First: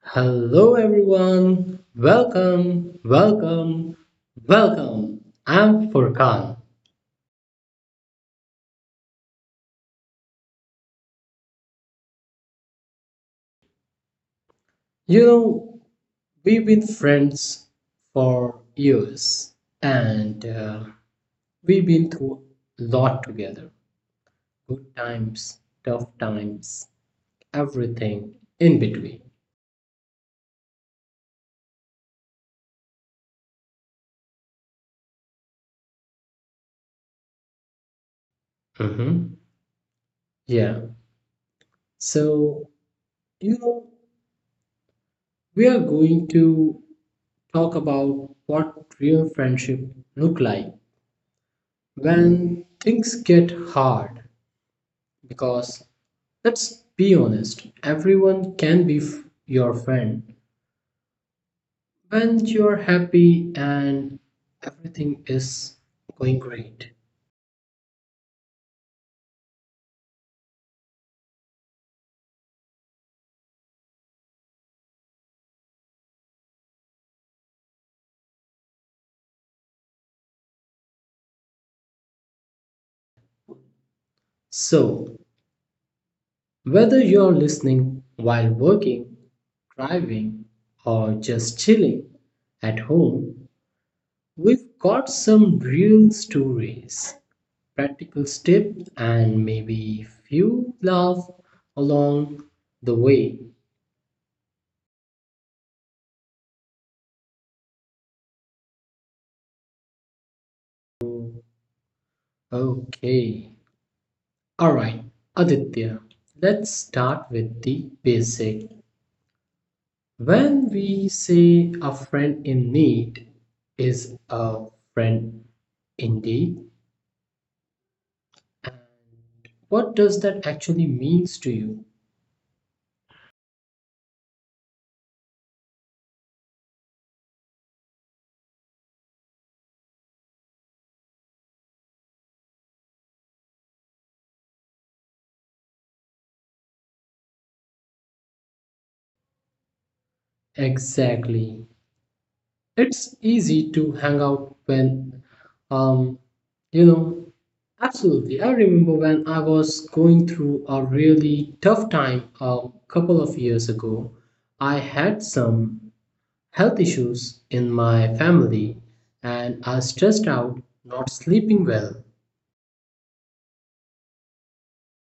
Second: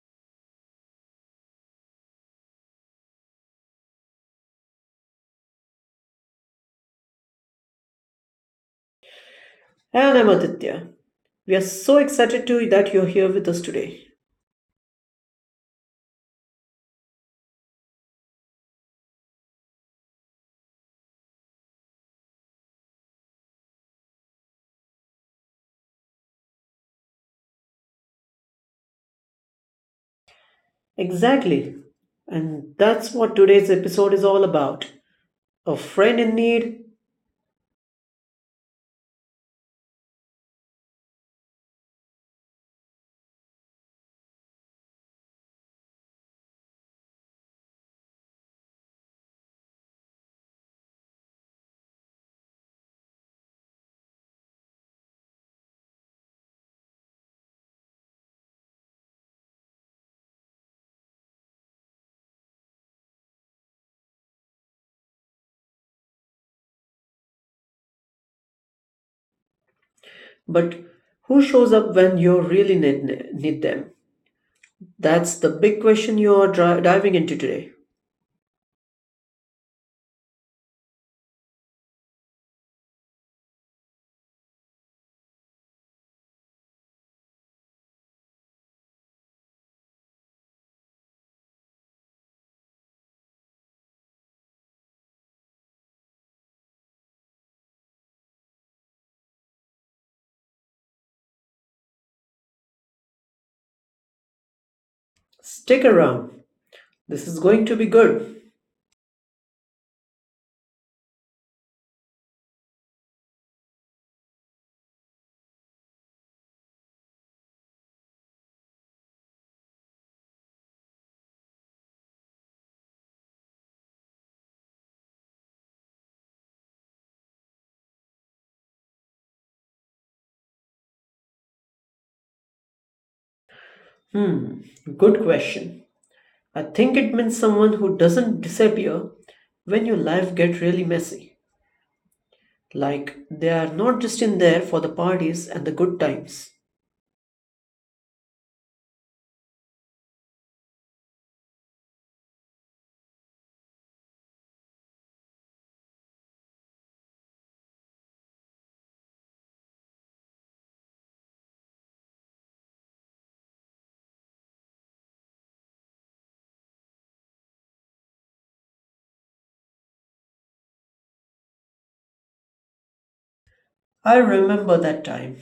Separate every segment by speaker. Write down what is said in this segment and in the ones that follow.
Speaker 1: hello everyone, welcome, welcome, welcome. I'm Furkan.
Speaker 2: And I'm Aditya. We are so excited to that you're here with us today.
Speaker 1: You know, we've been friends for years and we've been through a lot together, good times, tough times, everything in between.
Speaker 2: Exactly. And that's what today's episode is all about. A friend in need,
Speaker 1: Mhm. Yeah. So, you know, we are going to talk about what real friendship look like when things get hard because let's be honest, everyone can be your friend when you're happy and everything is going great.
Speaker 2: but who shows up when you really need them? That's the big question you're diving into today.
Speaker 1: So whether you're listening while working, driving, or just chilling at home, we've got some real stories, practical tips, and maybe few laugh along the way.
Speaker 2: Stick around. This is going to be good.
Speaker 1: Okay. All right, Aditya, let's start with the basic. When we say a friend in need is a friend indeed, what does that actually means to you?
Speaker 2: Hmm, Good question. I think it means someone who doesn't disappear when your life gets really messy. Like, they are not just in there for the parties and the good times.
Speaker 1: Exactly. It's easy to hang out when, um, you know, Absolutely. I remember when I was going through a really tough time a couple of years ago, I had some health issues in my family and are stressed out, not sleeping well.
Speaker 2: I remember that time.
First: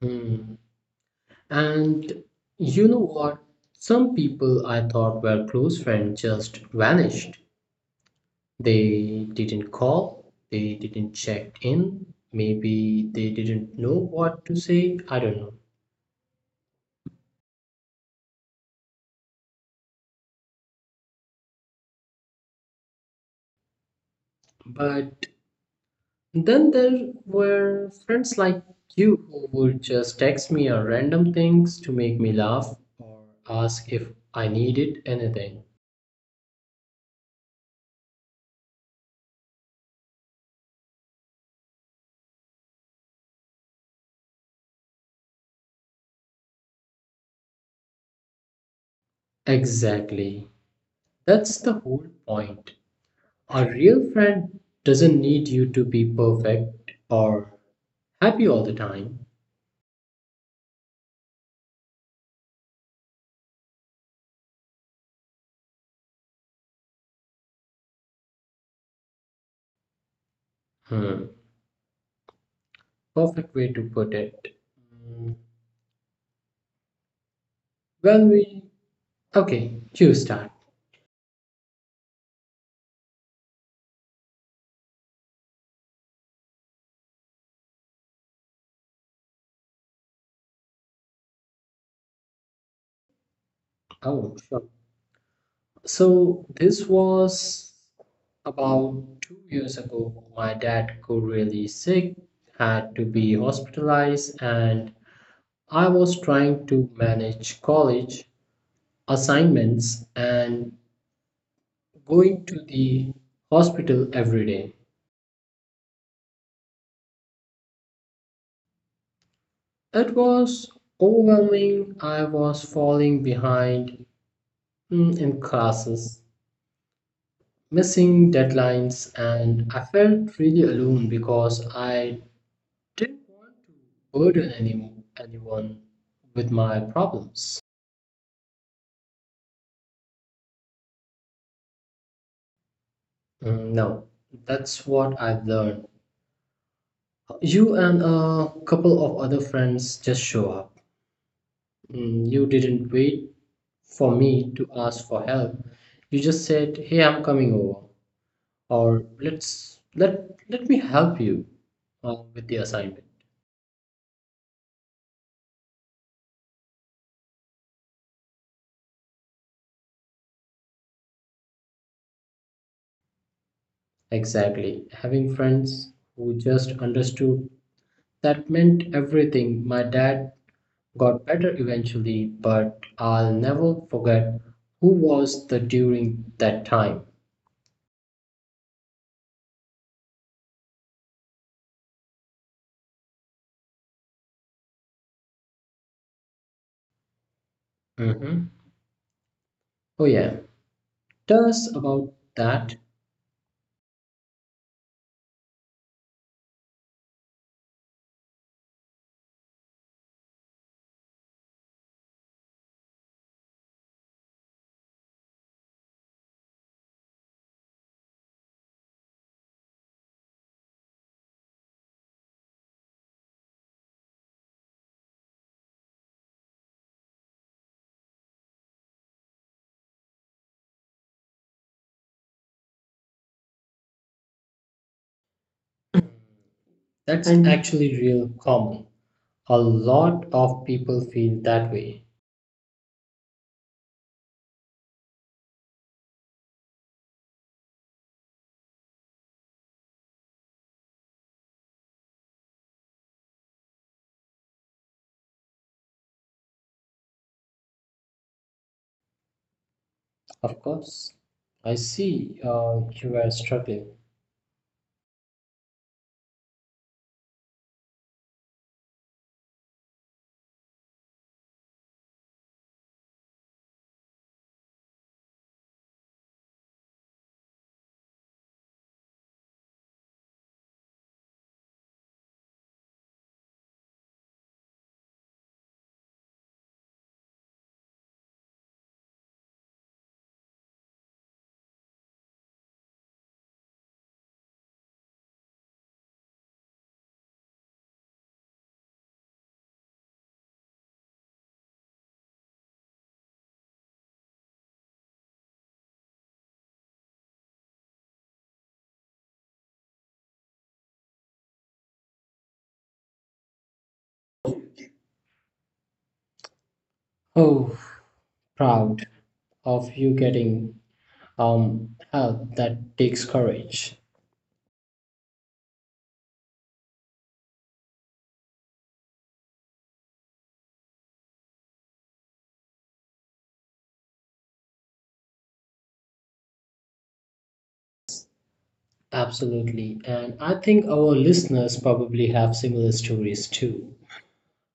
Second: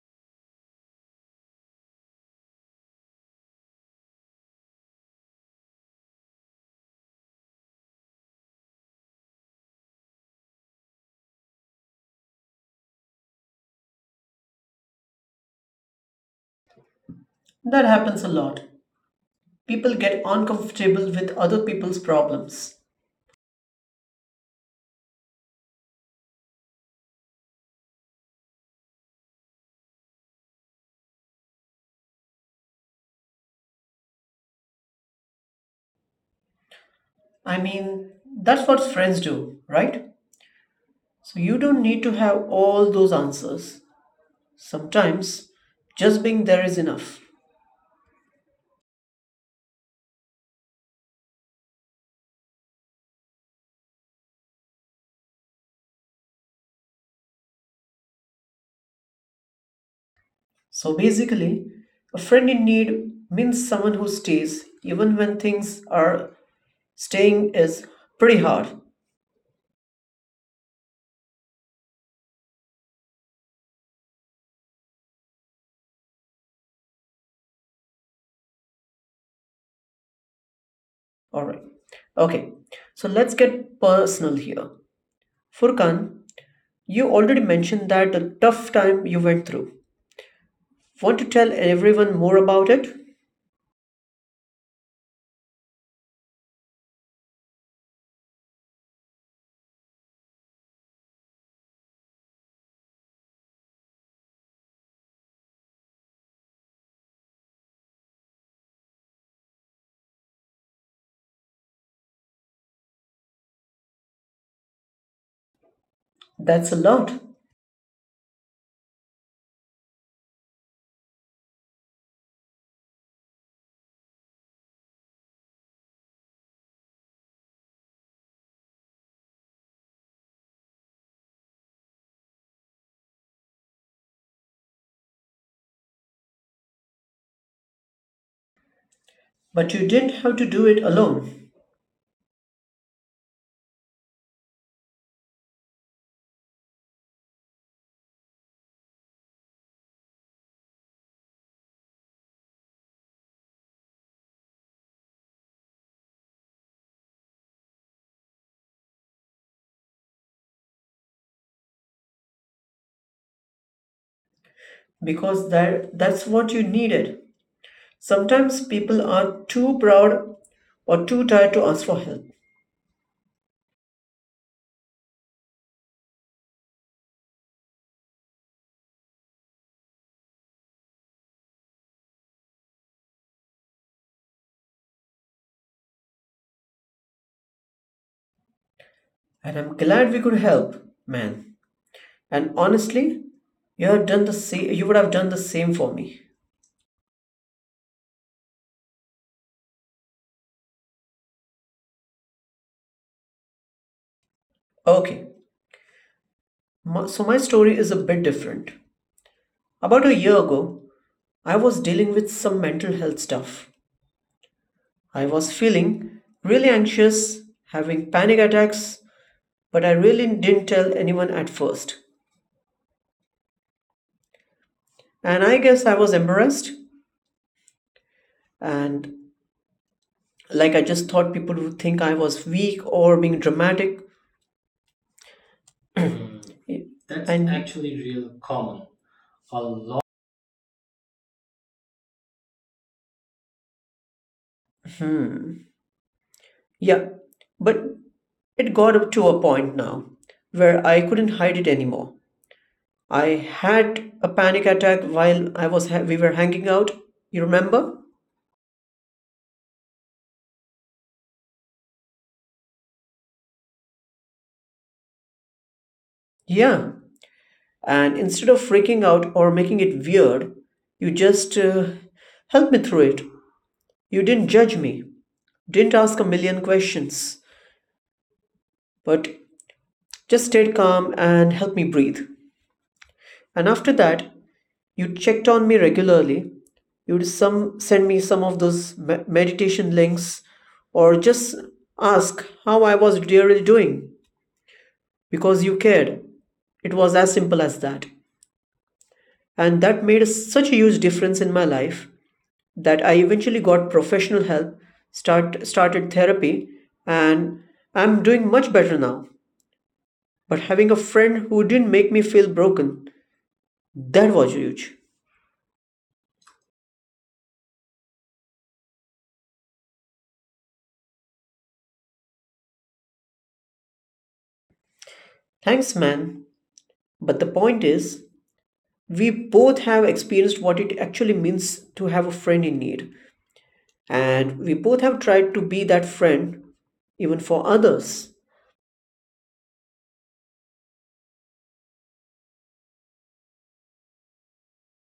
Speaker 1: Hmm. And you know what? Some people I thought were close friends just vanished. They didn't call, they didn't check in, maybe they didn't know what to say, I don't know.
Speaker 2: That happens a lot. People get uncomfortable with other people's problems.
Speaker 1: But then there were friends like you who would just text me or random things to make me laugh, or ask if I needed anything.
Speaker 2: I mean, that's what friends do, right? So you don't need to have all those answers. Sometimes, just being there is enough.
Speaker 1: Exactly. That's the whole point. A real friend doesn't need you to be perfect or happy all the time.
Speaker 2: So basically, a friend in need means someone who stays even when things are staying is pretty hard.
Speaker 1: Hmm. Perfect way to put it. Hmm. Well, we. Okay, you start.
Speaker 2: All right. Okay. So let's get personal here. Furkan, you already mentioned that the tough time you went through. Want to tell everyone more about it?
Speaker 1: Oh, sure. So this was about 2 years ago. My dad got really sick, had to be hospitalized, and I was trying to manage college assignments and going to the hospital every day.
Speaker 2: That's a lot,
Speaker 1: It was overwhelming. I was falling behind, in classes, missing deadlines, and I felt really alone because I didn't want to burden anyone with my problems.
Speaker 2: but you didn't have to do it alone
Speaker 1: Mm, no, that's what I've learned. You and a couple of other friends just show up. Mm, you didn't wait for me to ask for help. You just said, "Hey, I'm coming over," or "Let's let me help you with the assignment."
Speaker 2: because that's what you needed. Sometimes people are too proud or too tired to ask for help,
Speaker 1: Exactly. Having friends who just understood that meant everything. My dad got better eventually, but I'll never forget who was the during that time.
Speaker 2: and I'm glad we could help, man. And honestly, you have done the same. You would have done the same for me.
Speaker 1: Hmm. Oh yeah, tell us about that.
Speaker 2: Okay, so my story is a bit different. About a year ago, I was dealing with some mental health stuff. I was feeling really anxious, having panic attacks, but I really didn't tell anyone at first. And I guess I was embarrassed and like I just thought people would think I was weak or being dramatic. That's
Speaker 1: Actually
Speaker 2: And
Speaker 1: real
Speaker 2: actually real
Speaker 1: common.
Speaker 2: common.
Speaker 1: A
Speaker 2: A
Speaker 1: lot
Speaker 2: lot
Speaker 1: of people feel that way.
Speaker 2: yeah, but it got up to a point now where I couldn't hide it anymore. I had a panic attack while I was we were hanging out. You remember?
Speaker 1: Of course, I see you are struggling.
Speaker 2: Yeah. And instead of freaking out or making it weird, you just helped me through it. You didn't judge me, didn't ask a million questions, but just stayed calm and helped me breathe. And after that, you checked on me regularly. You'd some send me some of those meditation links or just ask how I was really doing. Because you cared. It was as simple as that. And that made such a huge difference in my life that I eventually got professional help, started therapy, and I'm doing much better now. But having a friend who didn't make me feel broken, that was huge.
Speaker 1: Oh, proud of you getting help, that takes courage.
Speaker 2: Thanks, man. But the point is, we both have experienced what it actually means to have a friend in need, and we both have tried to be that friend even for others.
Speaker 1: Absolutely, and I think our listeners probably have similar stories too.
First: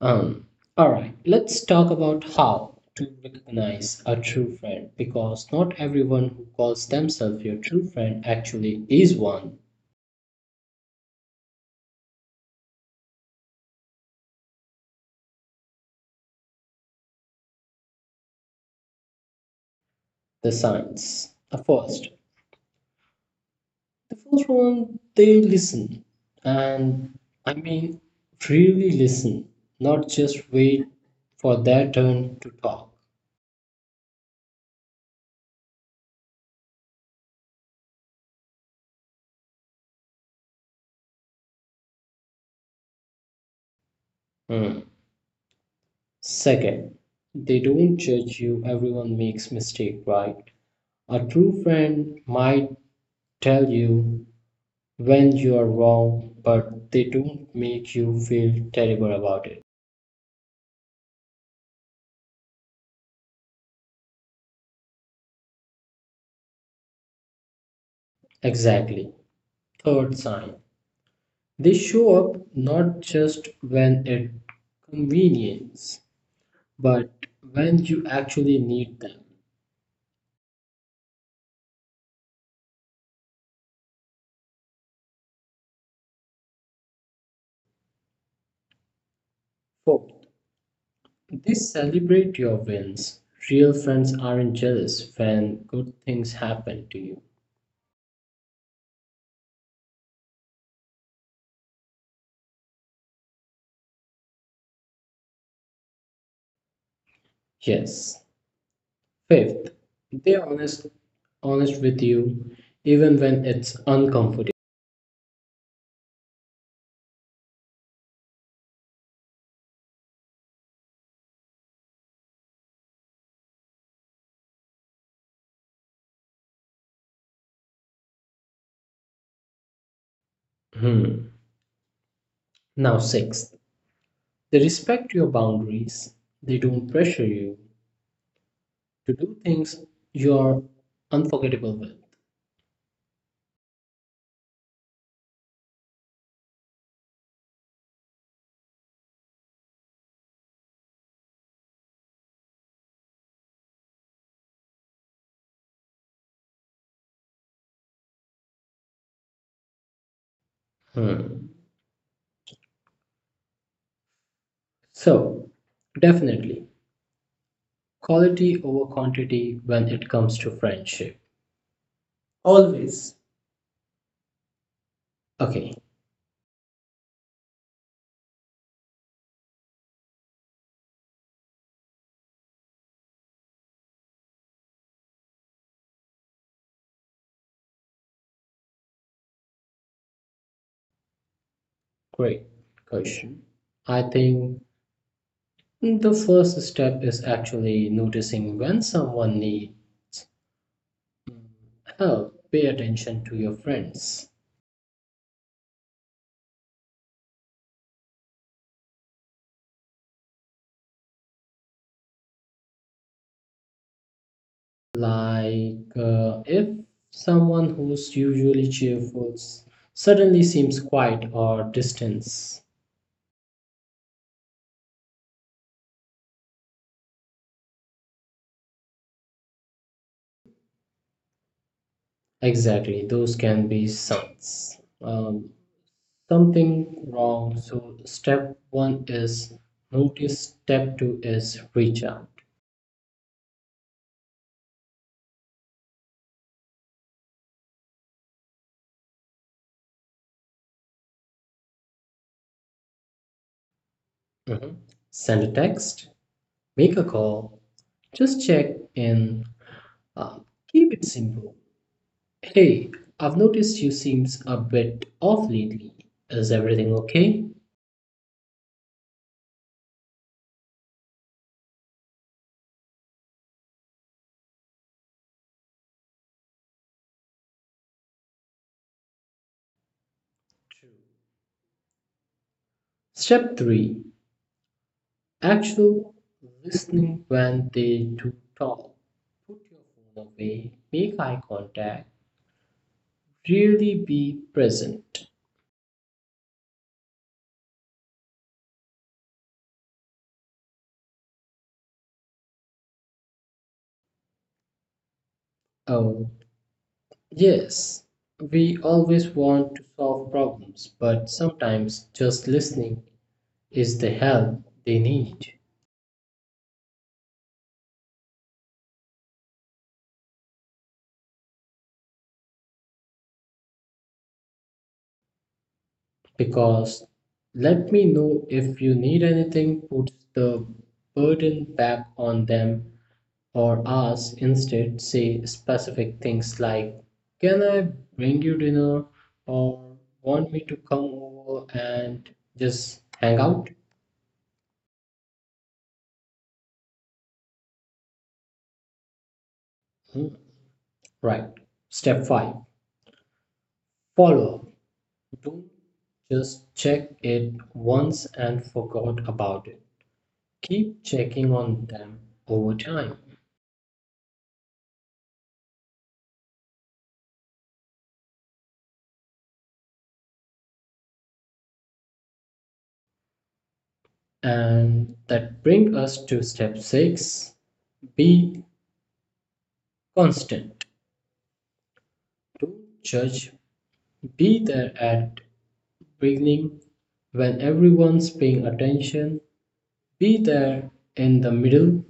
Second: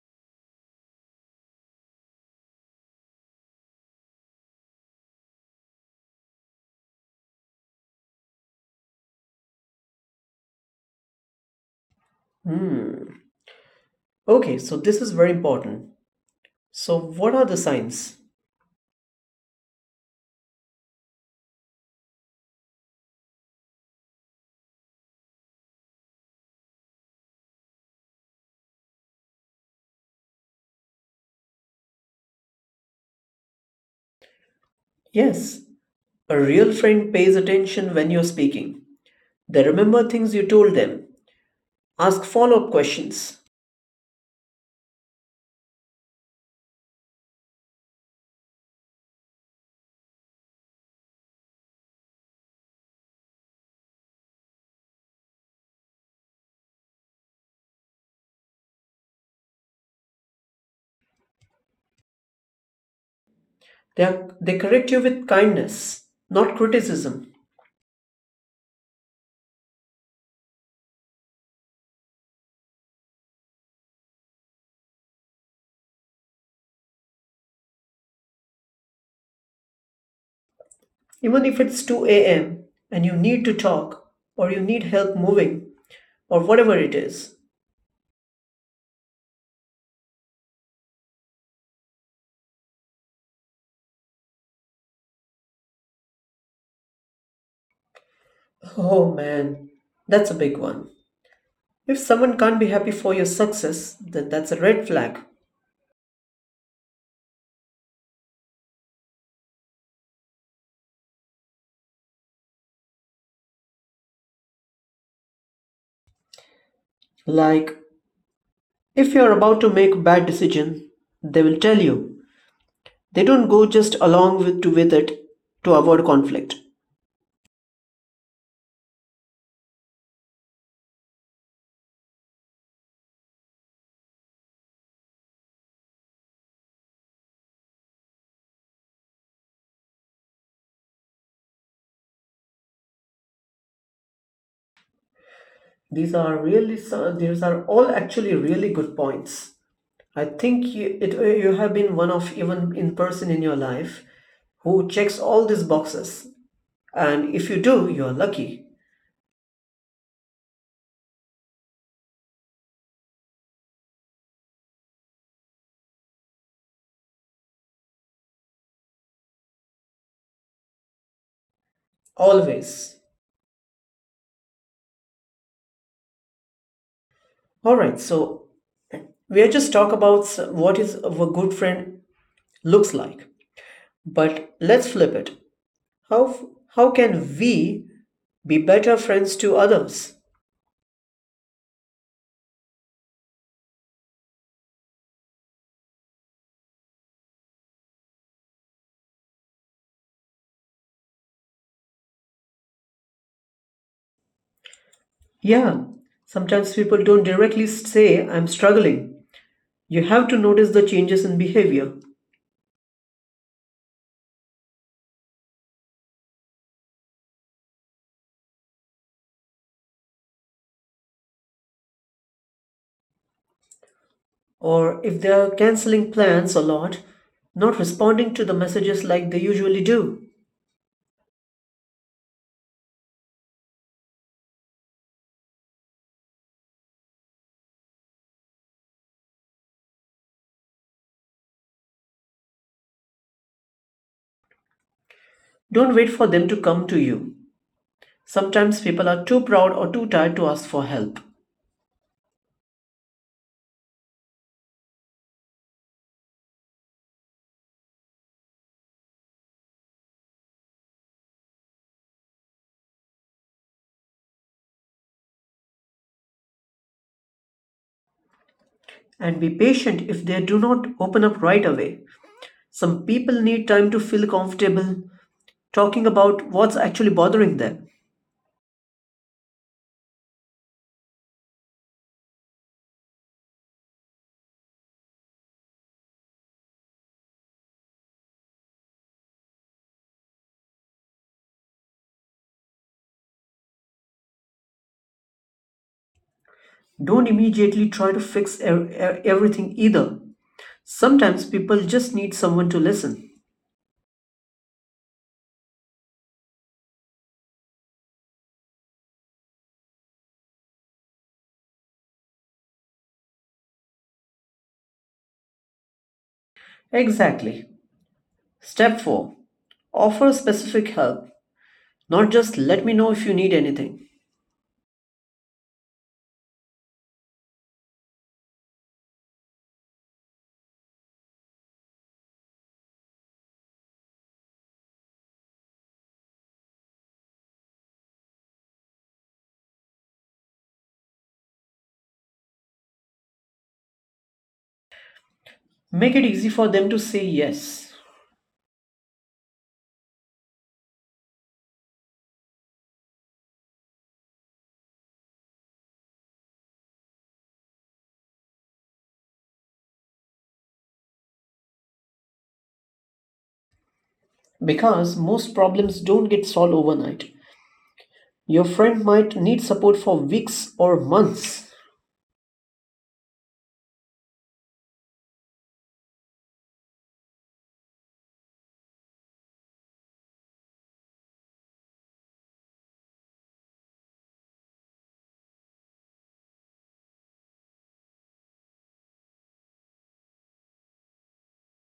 Speaker 1: Um, all right, let's talk about how to recognize a true friend because not everyone who calls themselves your true friend actually is one.
Speaker 2: Hmm. Okay, so this is very important. So, what are the signs?
Speaker 1: The signs. The first one, they listen, and I mean really listen, not just wait for their turn to talk.
Speaker 2: Yes, a real friend pays attention when you're speaking. They remember things you told them, ask follow up questions.
Speaker 1: Hmm. Second, they don't judge you, everyone makes mistake, right? A true friend might tell you when you are wrong, but they don't make you feel terrible about it.
Speaker 2: They correct you with kindness, not criticism.
Speaker 1: Exactly. Third sign. They show up not just when it convenience, but when you actually need them.
Speaker 2: Even if it's 2 a.m. and you need to talk, or you need help moving, or whatever it is.
Speaker 1: Fourth, they celebrate your wins. Real friends aren't jealous when good things happen to you.
Speaker 2: Oh man, that's a big one. If someone can't be happy for your success, then that's a red flag.
Speaker 1: Yes. Fifth, they're honest with you even when it's uncomfortable.
Speaker 2: Like, if you're about to make a bad decision, they will tell you. They don't go just along with it to avoid conflict.
Speaker 1: Hmm. Now sixth, they respect your boundaries. They don't pressure you to do things you're unforgettable with.
Speaker 2: These are really these are all actually really good points. I think you have been one of even in person in your life who checks all these boxes. And if you do, you're lucky.
Speaker 1: Hmm. So, definitely, quality over quantity when it comes to friendship. Always.
Speaker 2: Always.
Speaker 1: Okay,
Speaker 2: All right, so we are just talk about what is a good friend looks like. But let's flip it. How how can we be better friends to others.
Speaker 1: great question. I think the first step is actually noticing when someone needs help. Pay attention to your friends.
Speaker 2: Yeah, sometimes people don't directly say, I'm struggling. You have to notice the changes in behavior.
Speaker 1: Like if someone who's usually cheerful suddenly seems quiet or distant.
Speaker 2: Or if they're canceling plans a lot, not responding to the messages like they usually do.
Speaker 1: Exactly, those can be signs. Something wrong. So step one is notice. Step two is reach out.
Speaker 2: Don't wait for them to come to you. Sometimes people are too proud or too tired to ask for help.
Speaker 1: Mhm. Send a text. Make a call. Just check in. Uh, keep it simple. Hey, I've noticed you seems a bit off lately. Is everything okay?
Speaker 2: And be patient if they do not open up right away. Some people need time to feel comfortable talking about what's actually bothering them.
Speaker 1: True. Step 3, actual listening when they do talk. Put your phone away, make eye contact, really be present.
Speaker 2: Don't immediately try to fix everything either. Sometimes people just need someone to listen.
Speaker 1: Oh, yes, we always want to solve problems, but sometimes just listening is the help they need.
Speaker 2: Exactly. Step 4. Offer specific help, not just let me know if you need anything.
Speaker 1: Because let me know if you need anything puts the burden back on them or us, instead say specific things like, can I bring you dinner, or want me to come over and just hang out.
Speaker 2: Make it easy for them to say yes.
Speaker 1: Hmm, right, step 5, follow up, don't just check it once and forgot about it, keep checking on them over time.
Speaker 2: Because most problems don't get solved overnight. Your friend might need support for weeks or months.
Speaker 1: And that brings us to step 6, be constant, don't judge, be there at beginning when everyone's paying attention. Be there in the middle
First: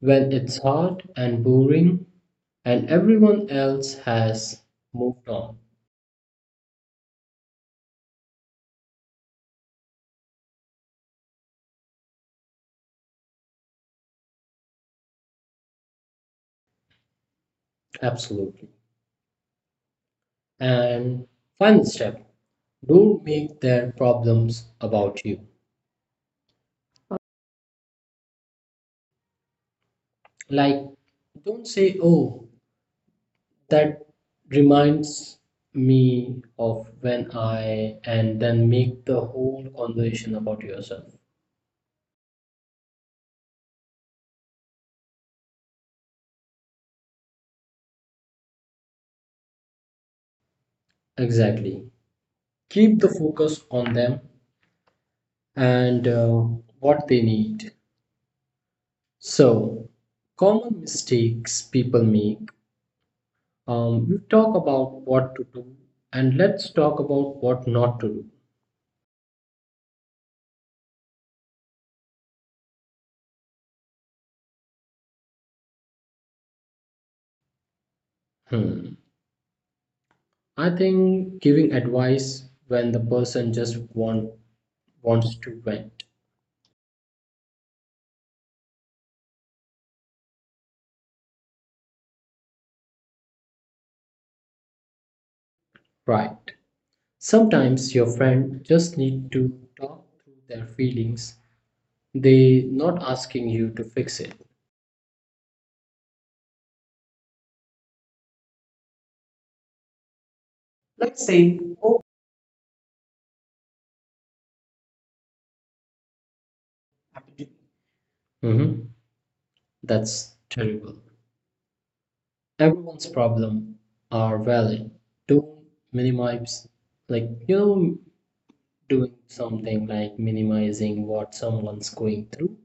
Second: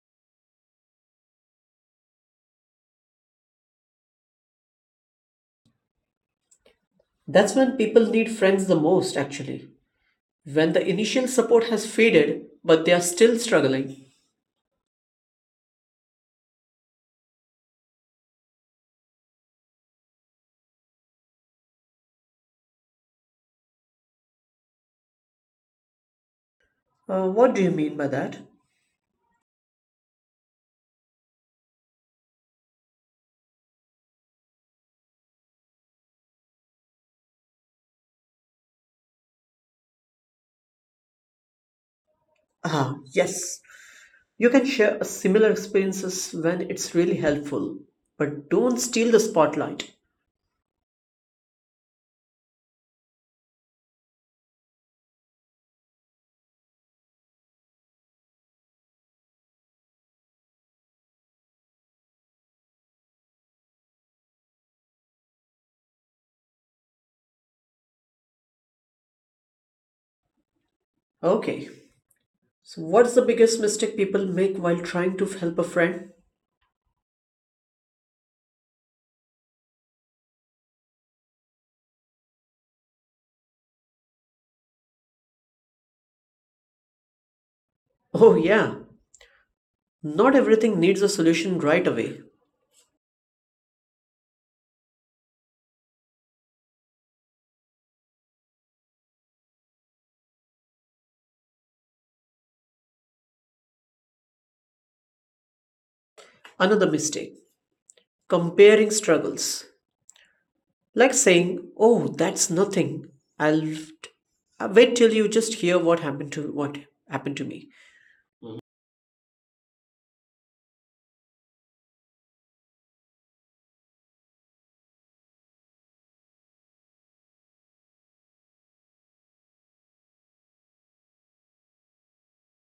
Speaker 1: when it's hot and boring and everyone else has moved on.
Speaker 2: That's when people need friends the most, actually. When the initial support has faded, but they are still struggling.
Speaker 1: Absolutely. And final step, don't make their problems about you.
Speaker 2: What do you mean by that?
Speaker 1: Like, don't say, oh, that reminds me of when I, and then make the whole conversation about yourself.
Speaker 2: Ah, yes. You can share a similar experiences when it's really helpful, but don't steal the spotlight.
Speaker 1: Exactly. Keep the focus on them and what they need. So, common mistakes people make. You talk about what to do, and let's talk about what not to
Speaker 2: Okay. So what's the biggest mistake people make while trying to help a friend?
Speaker 1: do. Hmm. I think giving advice when the person just want, wants to vent.
Speaker 2: Oh yeah. Not everything needs a solution right away.
Speaker 1: Right. Sometimes your friend just need to talk through their feelings. They not asking you to fix it.
Speaker 2: Another mistake. Comparing struggles. Like
Speaker 1: Like
Speaker 2: saying,
Speaker 1: saying, oh,
Speaker 2: "Oh, that's nothing. I'll wait till you just hear what happened to me."
Speaker 1: hmm, that's terrible. Everyone's problem are valid, don't minimize, like you know, doing something like minimizing what someone's going through,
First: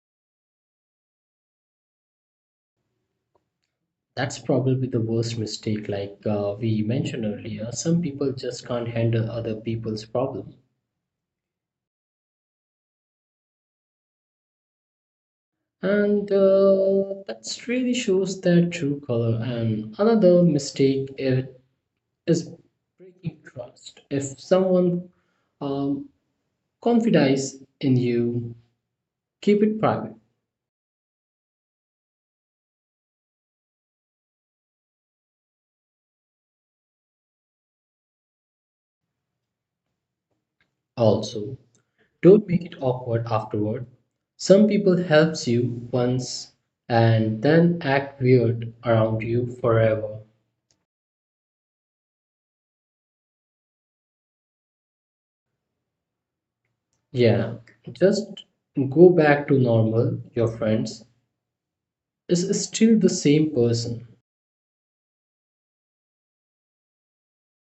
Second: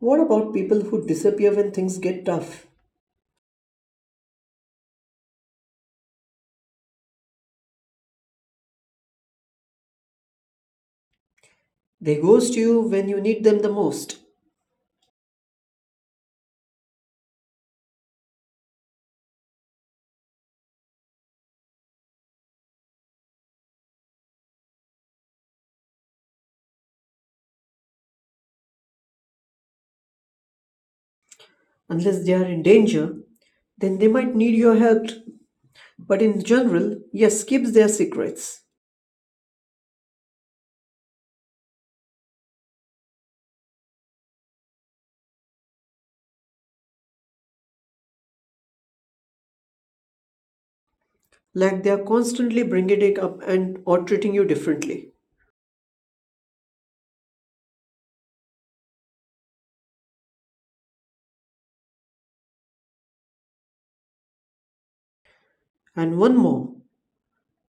Speaker 2: What about people who disappear when things get tough?
Speaker 1: that's probably the worst mistake. Like we mentioned earlier, some people just can't handle other people's problem,
Speaker 2: They ghost you when you need them the most.
Speaker 1: and that really shows their true color. And another mistake, is breaking trust. If someone um, confides in you, keep it private.
Speaker 2: Unless they are in danger, then they might need your help. But in general, yes, keeps their secrets.
Speaker 1: Also, don't make it awkward afterward. Some people helps you once and then act weird around you forever.
Speaker 2: Like they are constantly bringing it up and or treating you differently.
Speaker 1: Yeah, just go back to normal, your friends is still the same person.
Speaker 2: And one more,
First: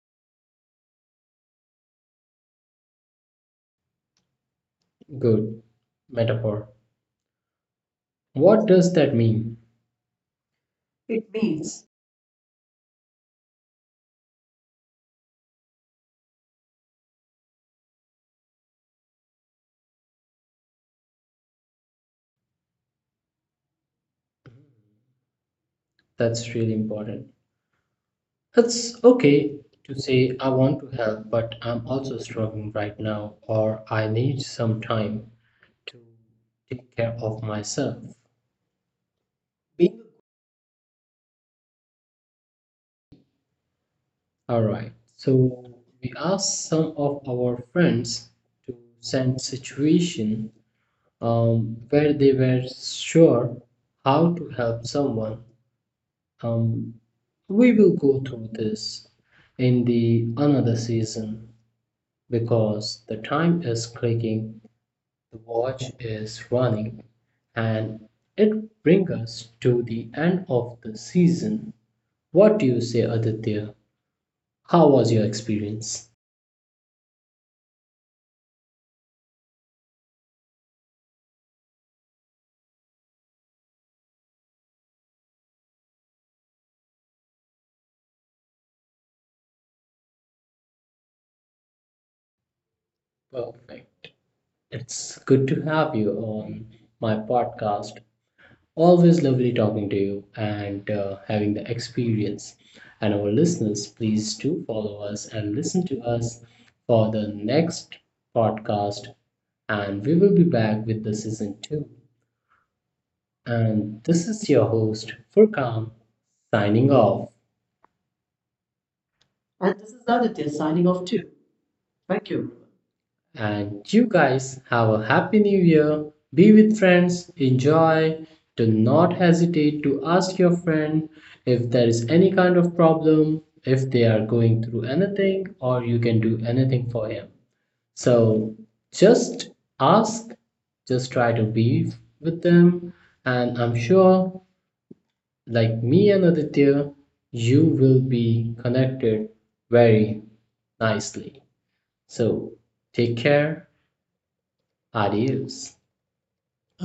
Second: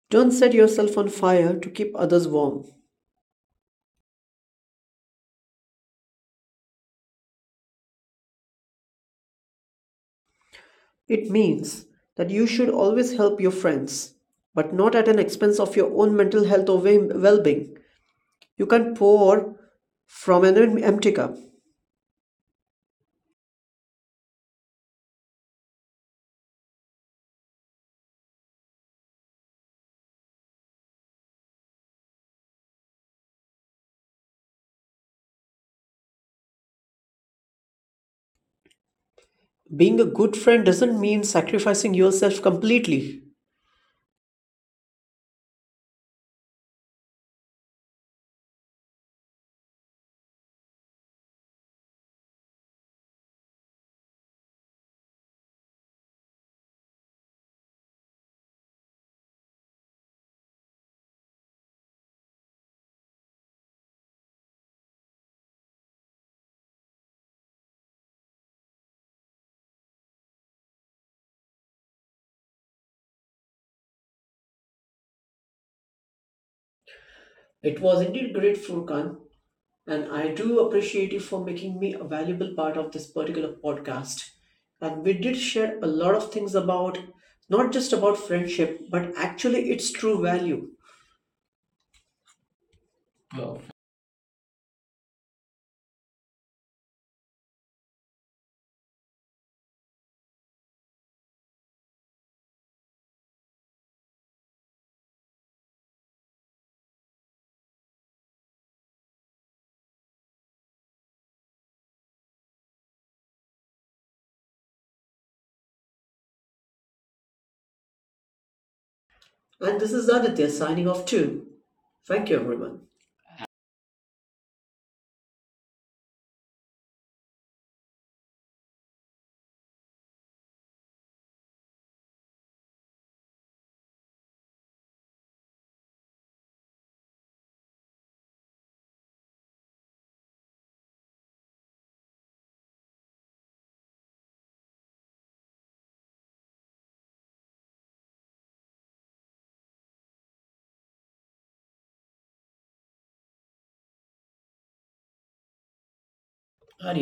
Speaker 2: don't set yourself on fire to keep others warm.
Speaker 1: Good metaphor. What does that mean?
Speaker 2: It
Speaker 1: It
Speaker 2: means
Speaker 1: means
Speaker 2: that you should always help your friends, but not at an expense of your own mental health or well being. You can't pour from an empty cup.
Speaker 1: that's really important. It's okay to say, I want to help, but I'm also struggling right now, or I need some time to take care of myself.
Speaker 2: Being
Speaker 1: Being
Speaker 2: a good friend doesn't mean sacrificing yourself completely.
Speaker 1: alright, so we asked some of our friends to send situation where they were sure how to help someone. Um, we will go through this in the another season because the time is clicking, the watch is running, and it brings us to the end of the season. What do you say, Aditya? How was your experience?
Speaker 2: It was indeed great, Furkan, and I do appreciate you for making me a valuable part of this particular podcast. And we did share a lot of things about not just about friendship, but actually its true value. Well,
Speaker 1: Perfect. It's good to have you on my podcast. Always lovely talking to you and having the experience. And our listeners, please do follow us and listen to us for the next podcast. And we will be back with the season two. And this is your host, Furkan, signing off.
Speaker 2: and this is Aditya signing
Speaker 1: Signing
Speaker 2: off
Speaker 1: off too.
Speaker 2: too. Thank
Speaker 1: Thank
Speaker 2: you,
Speaker 1: you.
Speaker 2: everyone.
Speaker 1: And you guys have a happy new year. Be with friends, enjoy. Do not hesitate to ask your friend if there is any kind of problem, if they are going through anything, or you can do anything for him. So just ask, just try to be with them. And I'm sure, like me and Aditya, you will be connected very nicely. So take care. Adios.
Speaker 2: Adios.